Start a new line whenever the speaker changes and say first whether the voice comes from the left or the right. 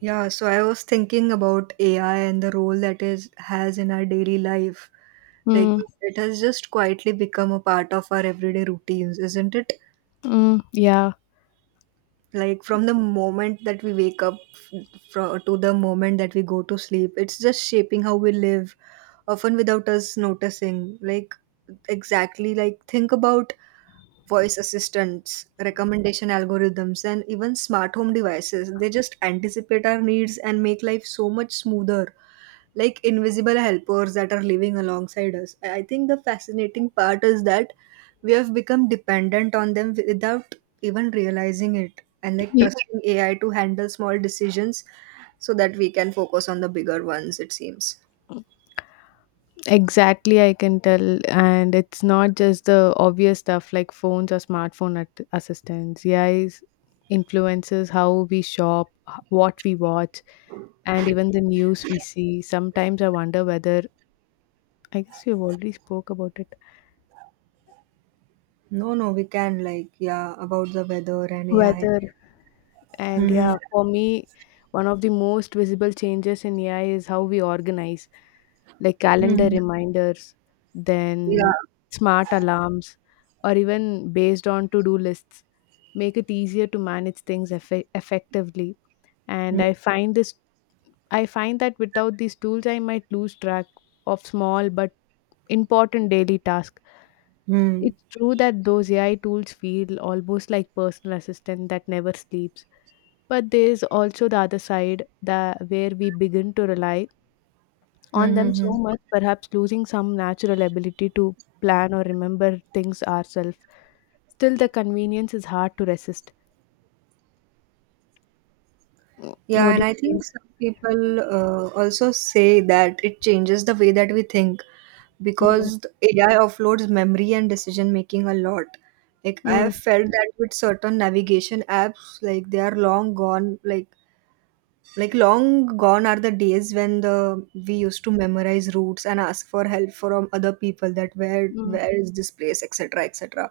right: Yeah, so I was thinking about AI and the role that is has in our daily life. Like
left: Mm,
right: it has just quietly become a part of our everyday routines, isn't it?
left: yeah,
right: Like from the moment that we wake up from, to the moment that we go to sleep, it's just shaping how we live, often without us noticing. Like exactly like think about voice assistants, recommendation algorithms, and even smart home devices. They just anticipate our needs and make life so much smoother, like invisible helpers that are living alongside us. I think the fascinating part is that we have become dependent on them without even realizing it, and like
left: Y-
right: trusting AI to handle small decisions so that we can focus on the bigger ones, it seems.
left: exactly. I can tell, and it's not just the obvious stuff like phones or smartphone assistants. AI influences how we shop, what we watch, and even the news we see. Sometimes I wonder whether I guess you've already spoke about it.
right: No, no, we can, like, yeah, about the weather and AI.
left: Whether and
right: Mm-hmm.
left: Yeah, for me, one of the most visible changes in AI is how we organize. Like calendar
right: Hmm.
left: reminders,
right: Yeah.
left: then smart alarms, or even based on to do lists make it easier to manage things effectively. And
right: Mm.
left: I find this I find that without these tools, I might lose track of small but important daily tasks.
right: Hmm.
left: It's true that those AI tools feel almost like personal assistant that never sleeps. But there is also the other side that where we begin to rely on them
right: Mm-hmm.
left: so much, perhaps losing some natural ability to plan or remember things ourselves. Still, the convenience is hard to resist.
right: Yeah,
left: What do
right: and I
left: you think?
right: think some people also say that it changes the way that we think
left: Mm,
right: because the AI offloads memory and decision making a lot. Like I have
left: mm,
right: felt that with certain navigation apps, like they are long gone. Like long gone are the days when the we used to memorize routes and ask for help from other people, that where
left: mm,
right: where is this place etc etc.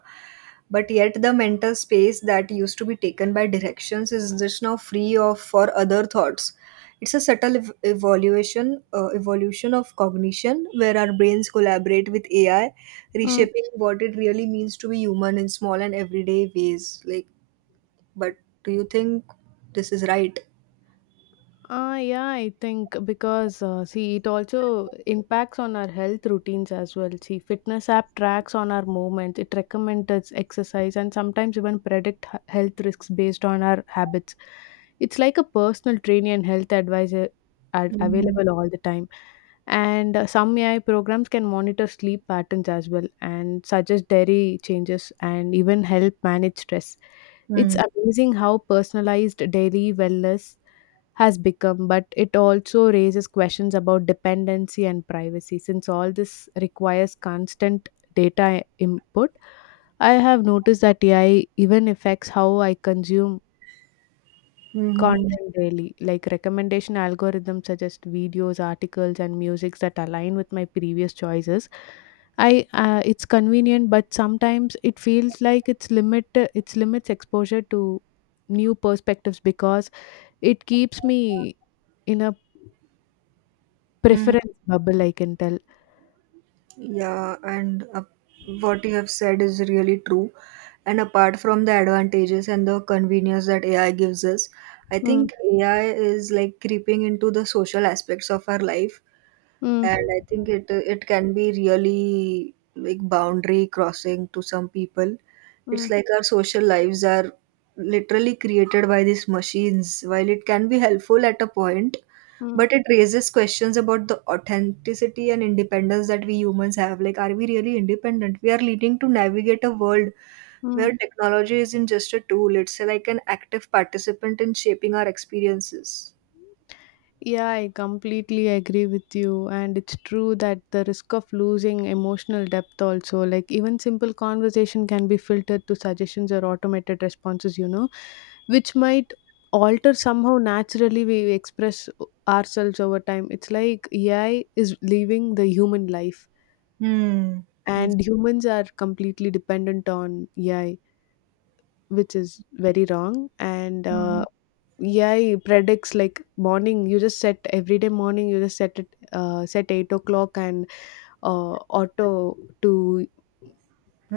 right: But yet the mental space that used to be taken by directions is just now free of for other thoughts. It's a subtle ev- evaluation evolution of cognition where our brains collaborate with AI,
left: mm.
right: reshaping what it really means to be human in small and everyday ways. Like, but do you think this is right?
left: Yeah, I think because see, it also impacts on our health routines as well. See, fitness app tracks on our movements, it recommends us exercise, and sometimes even predict health risks based on our habits. It's like a personal training and health advisor
right: Mm-hmm.
left: available all the time. And Some AI programs can monitor sleep patterns as well and suggest dietary changes and even help manage stress. It's amazing how personalized daily wellness has become, but it also raises questions about dependency and privacy. Since all this requires constant data input, I have noticed that AI even affects how I consume
right: Mm-hmm.
left: content daily. Like recommendation algorithms suggest videos, articles, and musics that align with my previous choices. I It's convenient, but sometimes it feels like it's limit its limits exposure to new perspectives because it keeps me in a
right: hmm
left: preference bubble, I can tell.
right: Yeah, and what you have said is really true. And apart from the advantages and the convenience that AI gives us, I
left: Mm,
right: think AI is like creeping into the social aspects of our life.
left: mm,
right: And I think it can be really like boundary crossing to some people.
left: mm,
right: It's like our social lives are literally created by these machines. While it can be helpful at a point,
left: mm,
right: but it raises questions about the authenticity and independence that we humans have. Like, are we really independent? We are leading to navigate a world
left: mm.
right: where technology isn't just a tool, it's like an active participant in shaping our experiences.
left: Yeah, I completely agree with you. And it's true that the risk of losing emotional depth also, like even simple conversation can be filtered to suggestions or automated responses, which might alter somehow naturally we express ourselves over time. It's like AI is leaving the human life,
right: Hmm.
left: and humans are completely dependent on AI, which is very wrong. And
right: Hmm.
left: AI predicts like morning you just set every day morning you just set it set 8 o'clock and auto to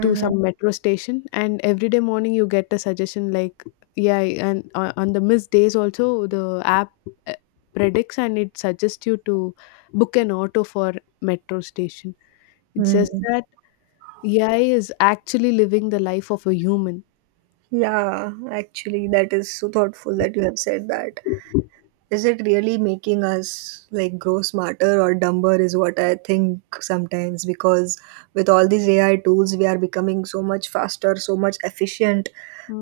left: to some metro station, and every day morning you get a suggestion like yeah. and On the missed days also, the app uh, predicts, and it suggests you to book an auto for metro station. It's just
right: Hmm.
left: that AI is actually living the life of a human.
right: Yeah, actually, that is so thoughtful that you have said that. Is it really making us like grow smarter or dumber? Is what I think sometimes, because with all these AI tools, we are becoming so much faster, so much efficient,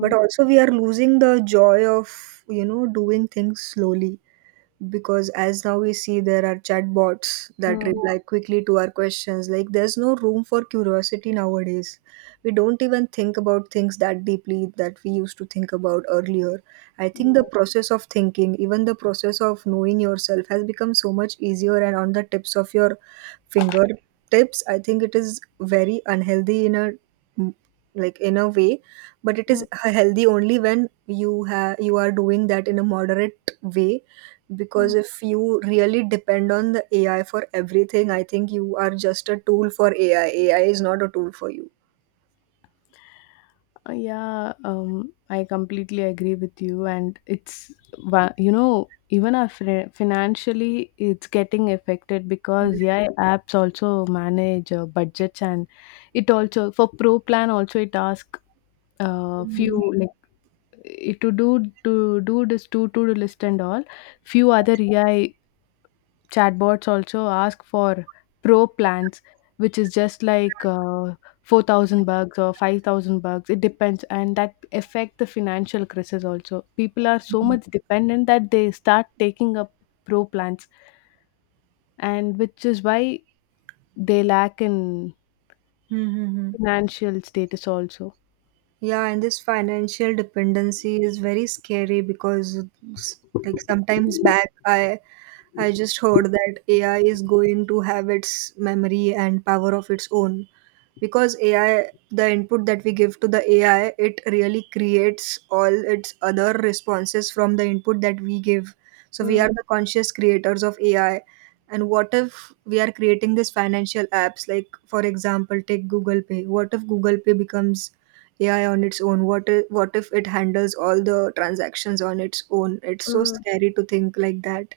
right: but also we are losing the joy of doing things slowly, because as now we see there are chatbots that
left: mm,
right: reply quickly to our questions, like there's no room for curiosity nowadays. We don't even think about things that deeply that we used to think about earlier. I think the
left: yeah.
right: process of thinking, even the process of knowing yourself, has become so much easier and on the tips of your fingertips. I think it is very unhealthy in a like in a way, but it is
left: mm,
right: healthy only when you are doing that in a moderate way, because
left: mm.
right: if you really depend on the AI for everything, I think you are just a tool for AI. AI is not a tool for you.
left: Yeah, I completely agree with you, and it's wa- you know even our financially it's getting affected because yeah, apps also manage budgets, and it also for pro plan also it asks few like eh, to do to do list and all, few other AI chatbots also ask for pro plans, which is just like 4,000 bucks or 5,000 bucks. It depends. And that affect the financial crisis also. People are so much dependent that they start taking up pro plans, and which is why they lack in
right: Hmm, hmm, hmm.
left: financial status also.
right: Yeah, and this financial dependency is very scary because s- like sometimes back I just heard that AI is going to have its memory and power of its own. Because AI, the input that we give to the AI, it really creates all its other responses from the input that we give. So we are the conscious creators of AI. And what if we are creating these financial apps, like for example take Google Pay? What if Google Pay becomes AI on its own? What if it handles all the transactions on its own? It's so
left: Mm,
right: scary to think like that.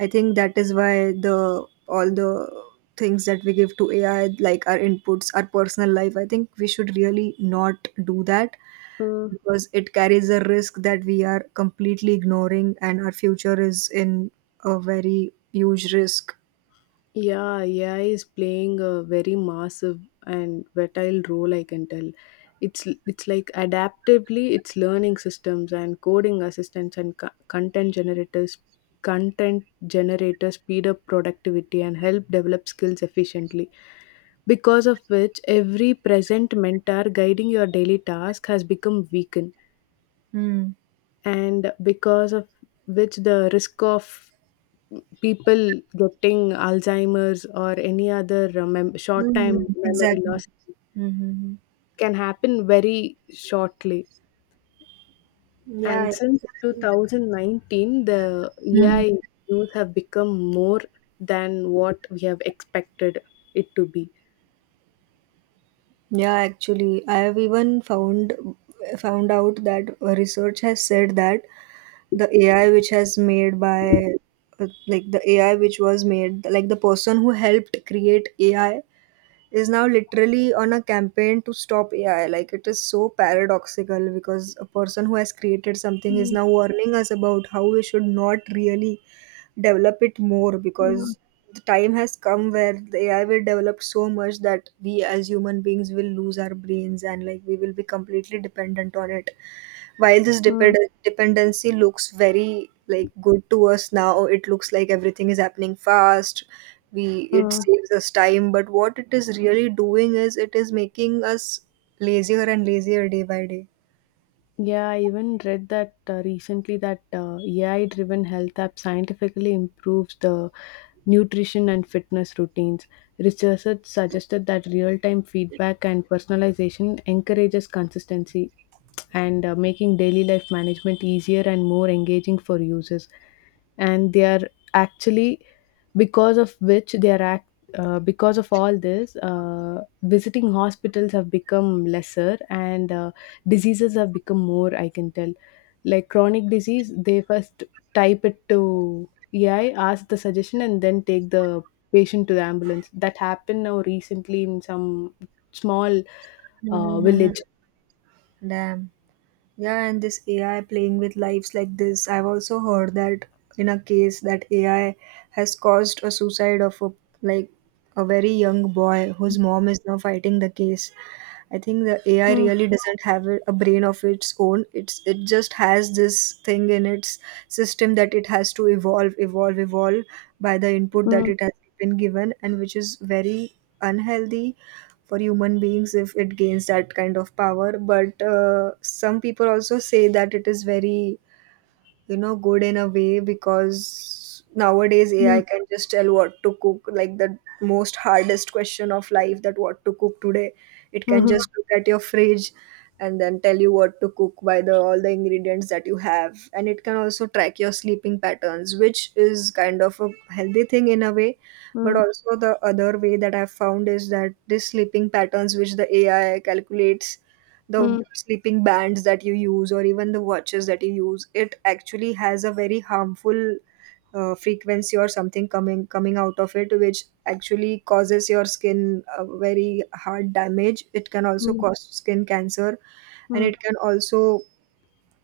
right: I think that is why the all the things that we give to AI, like our inputs, our personal life, I think we should really not do that,
left: mm.
right: because it carries a risk that we are completely ignoring, and our future is in a very huge risk.
left: Yeah, AI is playing a very massive and vital role, I can tell. It's like adaptively, it's learning systems and coding assistants and content content generators speed up productivity and help develop skills efficiently. Because of which, every present mentor guiding your daily task has become weakened,
right: Mm.
left: and because of which, the risk of people getting Alzheimer's or any other short time
right: Mm,
left: memory
right: exactly.
left: loss
right: Mm-hmm.
left: can happen very shortly. And
right: Yeah,
left: since 2019, the
right: exactly.
left: AI use have become more than what we have expected it to be.
right: Yeah, actually, I have even found out that research has said that the AI which has made by uh, like the AI which was made, like the person who helped create AI is now literally on a campaign to stop AI. Like it is so paradoxical because a person who has created something is
left: Mm,
right: now warning us about how we should not really develop it more,
left: mm,
right: because the time has come where the AI will develop so much that we as human beings will lose our brains, and like we will be completely dependent on it. While this
left: mm,
right: dependency looks very like good to us now, it looks like everything is happening fast. We It
left: mm.
right: saves us time, but what it is really doing is it is making us lazier and lazier day by day.
left: Yeah, I even read that recently that AI-driven health app scientifically improves the nutrition and fitness routines. Researchers suggested that real-time feedback and personalization encourages consistency and making daily life management easier and more engaging for users. And they are actually, because of which they are act, Because of all this, visiting hospitals have become lesser and diseases have become more. I can tell, like chronic disease, they first type it to EI, ask the suggestion, and then take the patient to the ambulance. That happened now recently in some small
right: Hmm
left: village.
right: Damn. Yeah, and this AI playing with lives like this, I've also heard that in a case that AI has caused a suicide of a like a very young boy whose mom is now fighting the case. I think the AI
left: Mm,
right: really doesn't have a brain of its own. It's it just has this thing in its system that it has to evolve, evolve, evolve by the input that
left: mm,
right: it has been given, and which is very unhealthy for human beings if it gains that kind of power. But some people also say that it is very good in a way, because nowadays AI
left: mm.
right: can just tell what to cook, like the most hardest question of life, that what to cook today. It can
left: Mhm.
right: just look at your fridge and then tell you what to cook by the all the ingredients that you have, and it can also track your sleeping patterns, which is kind of a healthy thing in a way. But
left: Mm,
right: also the other way that I've found is that this sleeping patterns which the AI calculates, the
left: mm,
right: sleeping bands that you use or even the watches that you use, it actually has a very harmful frequency or something coming out of it, which actually causes your skin a very hard damage. It can also
left: mm,
right: cause skin cancer, and
left: mm,
right: it can also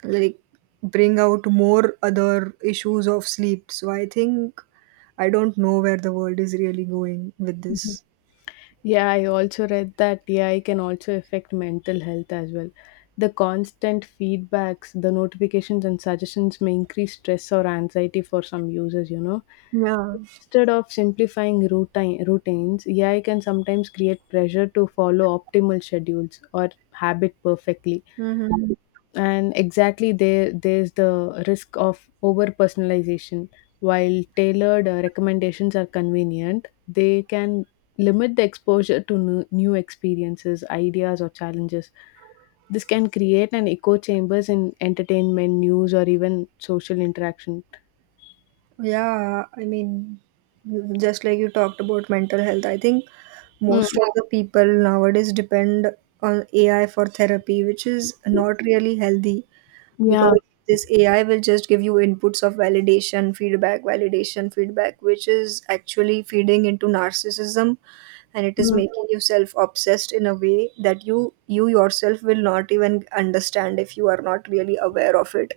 right: like bring out more other issues of sleep. So I think I don't know where the world is really going with
left: mhm.
right: this.
left: Yeah, I also read that AI can also affect mental health as well. The constant feedbacks, the notifications, and suggestions may increase stress or anxiety for some users.
right: Yeah.
left: Instead of simplifying routines, AI can sometimes create pressure to follow optimal schedules or habit perfectly.
right: hmm
left: And exactly, there's the risk of over personalization. While tailored recommendations are convenient, they can limit the exposure to new experiences, ideas, or challenges. This can create an echo chambers in entertainment, news, or even social interaction.
right: Yeah, I mean, just like you talked about mental health, I think
left: Mm,
right: most of the people nowadays depend on AI for therapy, which is not really healthy,
left: yeah.
right: because this AI will just give you inputs of validation, feedback, which is actually feeding into narcissism, and it is
left: Mm,
right: making you self obsessed in a way that you yourself will not even understand if you are not really aware of it.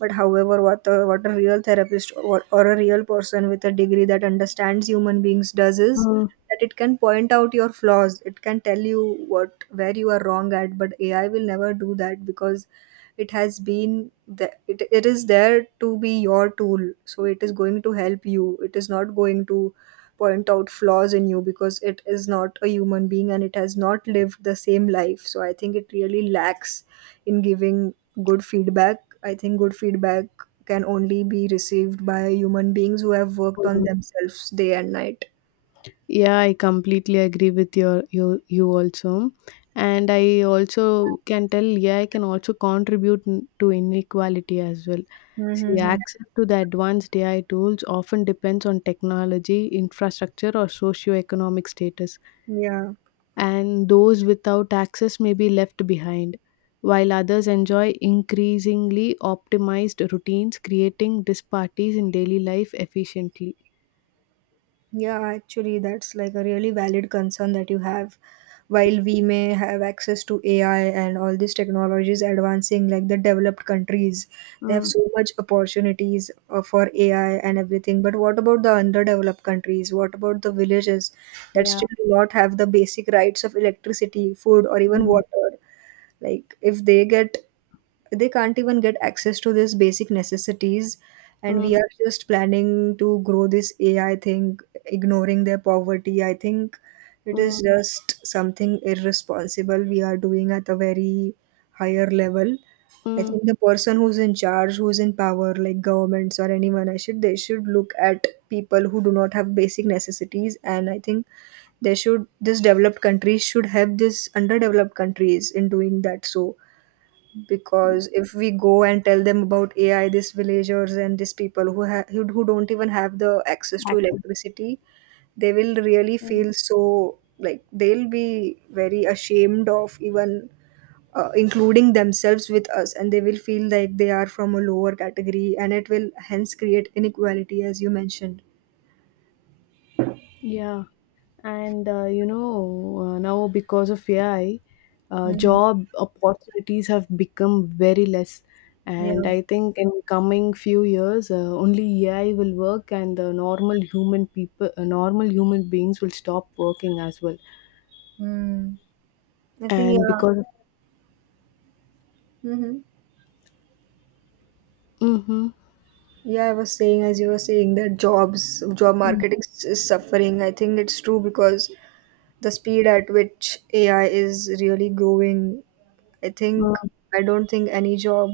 right: But however, what a real therapist, or a real person with a degree that understands human beings does is
left: mm,
right: that it can point out your flaws, it can tell you what where you are wrong at, but AI will never do that, because it has been the, it is there to be your tool, so it is going to help you, it is not going to point out flaws in you, because it is not a human being and it has not lived the same life. So I think it really lacks in giving good feedback. I think good feedback can only be received by human beings who have worked on
left: mm.
right: themselves day and night.
left: Yeah, I completely agree with you also, and I also can tell. Yeah, I can also contribute to inequality as well. See,
right: Mm-hmm.
left: access to the advanced AI tools often depends on technology, infrastructure, or socioeconomic status,
right: Yeah.
left: and those without access may be left behind, while others enjoy increasingly optimized routines, creating disparities in daily life efficiently.
right: Yeah, actually, that's like a really valid concern that you have. While we may have access to AI and all these technologies advancing, like the developed countries, they have
left: Mm,
right: so much opportunities for AI and everything. But what about the underdeveloped countries? What about the villages that
left: yeah.
right: still do not have the basic rights of electricity, food, or even
left: Mm,
right: water? Like, if they can't even get access to these basic necessities, and we
left: mm,
right: are just planning to grow this AI thing ignoring their poverty, I think it
left: mm.
right: is just something irresponsible we are doing at a very higher level. I
left: mm.
right: think the person who's in charge, who's in power, like governments or anyone, I should they should look at people who do not have basic necessities, and I think they should this developed countries should help this underdeveloped countries in doing that. So because if we go and tell them about AI, these villagers and these people who who don't even have the access to
left: Access.
right: electricity, they will really
left: Mm,
right: feel so like they'll be very ashamed of even including themselves with us, and they will feel like they are from a lower category, and it will hence create inequality, as you mentioned.
left: Yeah, now because of AI,
right: Mhm.
left: job opportunities have become very less. And
right: Yeah.
left: I think in coming few years, only AI will work, and the normal human people, normal human beings will stop working as well.
right: Mm. I think
left: And
right: yeah.
left: because,
right: Mm-hmm.
left: mm-hmm.
right: Yeah, I was saying as you were saying that jobs, job
left: mm,
right: market is suffering. I think it's true because the speed at which AI is really growing, I think
left: mm,
right: I don't think any job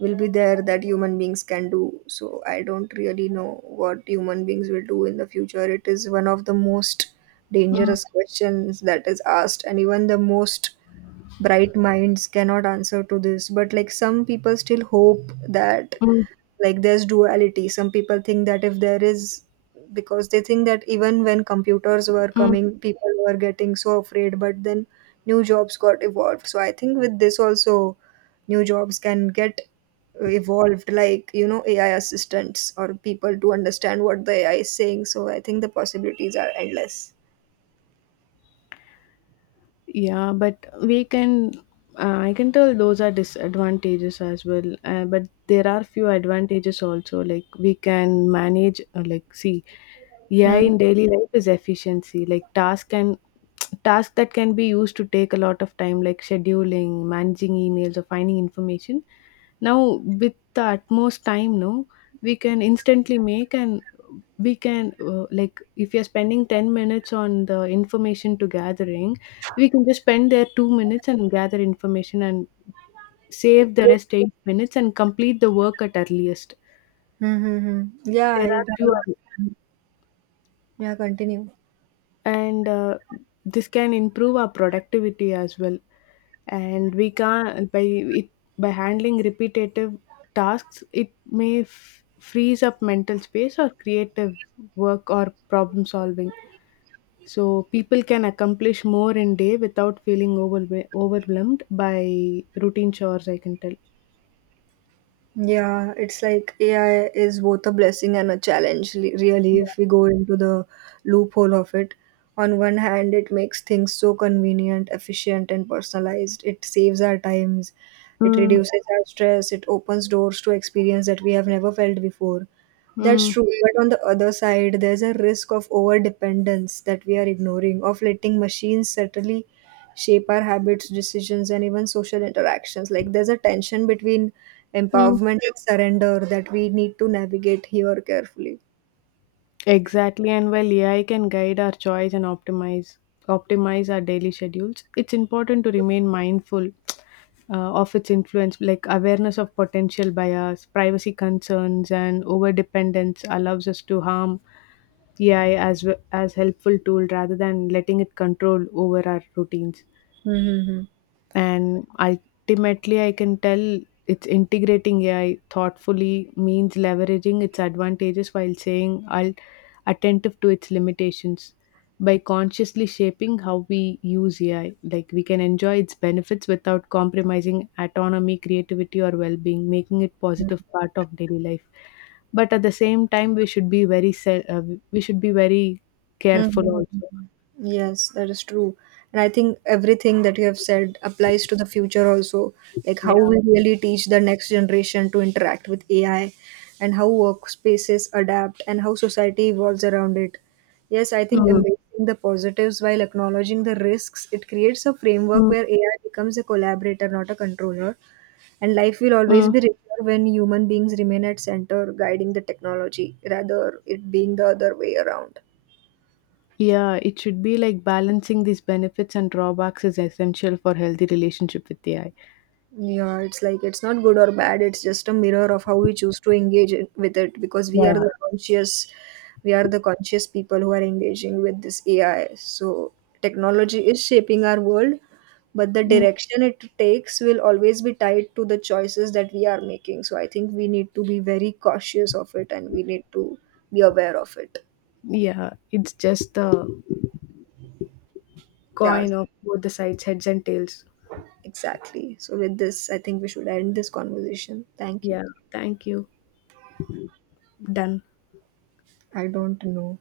right: will be there that human beings can do. So I don't really know what human beings will do in the future. It is one of the most dangerous questions that is asked, and even the most bright minds cannot answer to this. But like some people still hope that
left: mm,
right: like there's duality. Some people think that if there is, because they think that even when computers were
left: mm,
right: coming people were getting so afraid, but then new jobs got evolved. So I think with this also new jobs can get evolved, like you know AI assistants or people to understand what the AI is saying. So I think the possibilities are endless.
left: Yeah, but we can. I can tell those are disadvantages as well. But there are few advantages also. Like we can manage. Like see, AI
right: Mm.
left: in daily life is efficiency. Like task and task that can be used to take a lot of time, like scheduling, managing emails, or finding information. Now, with the utmost time, no, we can instantly make, and we can like if you're spending 10 minutes on the information to gathering, we can just spend there 2 minutes and gather information, and save the rest 8 minutes and complete the work at earliest.
right: Mm-hmm.
left: There
right: Yeah it,
left: are few.
right: yeah continue.
left: And This can improve our productivity as well. And we can by it By handling repetitive tasks, it may freeze up mental space or creative work or problem solving. So people can accomplish more in day without feeling overwhelmed by routine chores, I can tell.
right: Yeah, it's like AI is both a blessing and a challenge, really,
left: Yeah.
right: if we go into the loophole of it. On one hand, it makes things so convenient, efficient, and personalized. It saves our times, it
left: mm,
right: reduces our stress, it opens doors to experience that we have never felt before. That's
left: mm,
right: true, but on the other side, there's a risk of overdependence that we are ignoring, of letting machines certainly shape our habits, decisions, and even social interactions. Like there's a tension between
left: mm.
right: empowerment and surrender that we need to navigate here carefully.
left: Exactly, and while AI can guide our choice and optimize our daily schedules, it's important to remain mindful of its influence. Like awareness of potential bias, privacy concerns, and overdependence allows us to harm AI as helpful tool rather than letting it control over our routines.
right: Hmm
left: And ultimately, I can tell, it's integrating AI thoughtfully means leveraging its advantages while saying attentive to its limitations. By consciously shaping how we use AI, like, we can enjoy its benefits without compromising autonomy, creativity, or well-being, making it positive part of daily life. But at the same time, we should be very careful
right: Mhm.
left: also.
right: Yes, that is true. And I think everything that you have said applies to the future also. Like
left: Yeah.
right: how we really teach the next generation to interact with AI, and how workspaces adapt and how society evolves around it. Yes, I think
left: Mm,
right: embracing the positives while acknowledging the risks, it creates a framework
left: mm,
right: where AI becomes a collaborator, not a controller. And life will always
left: mm.
right: be richer when human beings remain at center, guiding the technology, rather it being the other way around.
left: Yeah, it should be like balancing these benefits and drawbacks is essential for healthy relationship with AI.
right: Yeah, it's like it's not good or bad. It's just a mirror of how we choose to with it, because
left: Yeah.
right: we are the conscious people who are engaging with this AI. So technology is shaping our world, but the
left: Mm,
right: direction it takes will always be tied to the choices that we are making. So I think we need to be very cautious of it and we need to be aware of it.
left: yeah, it's just the
right: Yeah,
left: coin of both the sides, heads and tails.
right: exactly. So with this, I think we should end this conversation. Thank you.
left: Yeah, thank you. Done.
right: I don't know.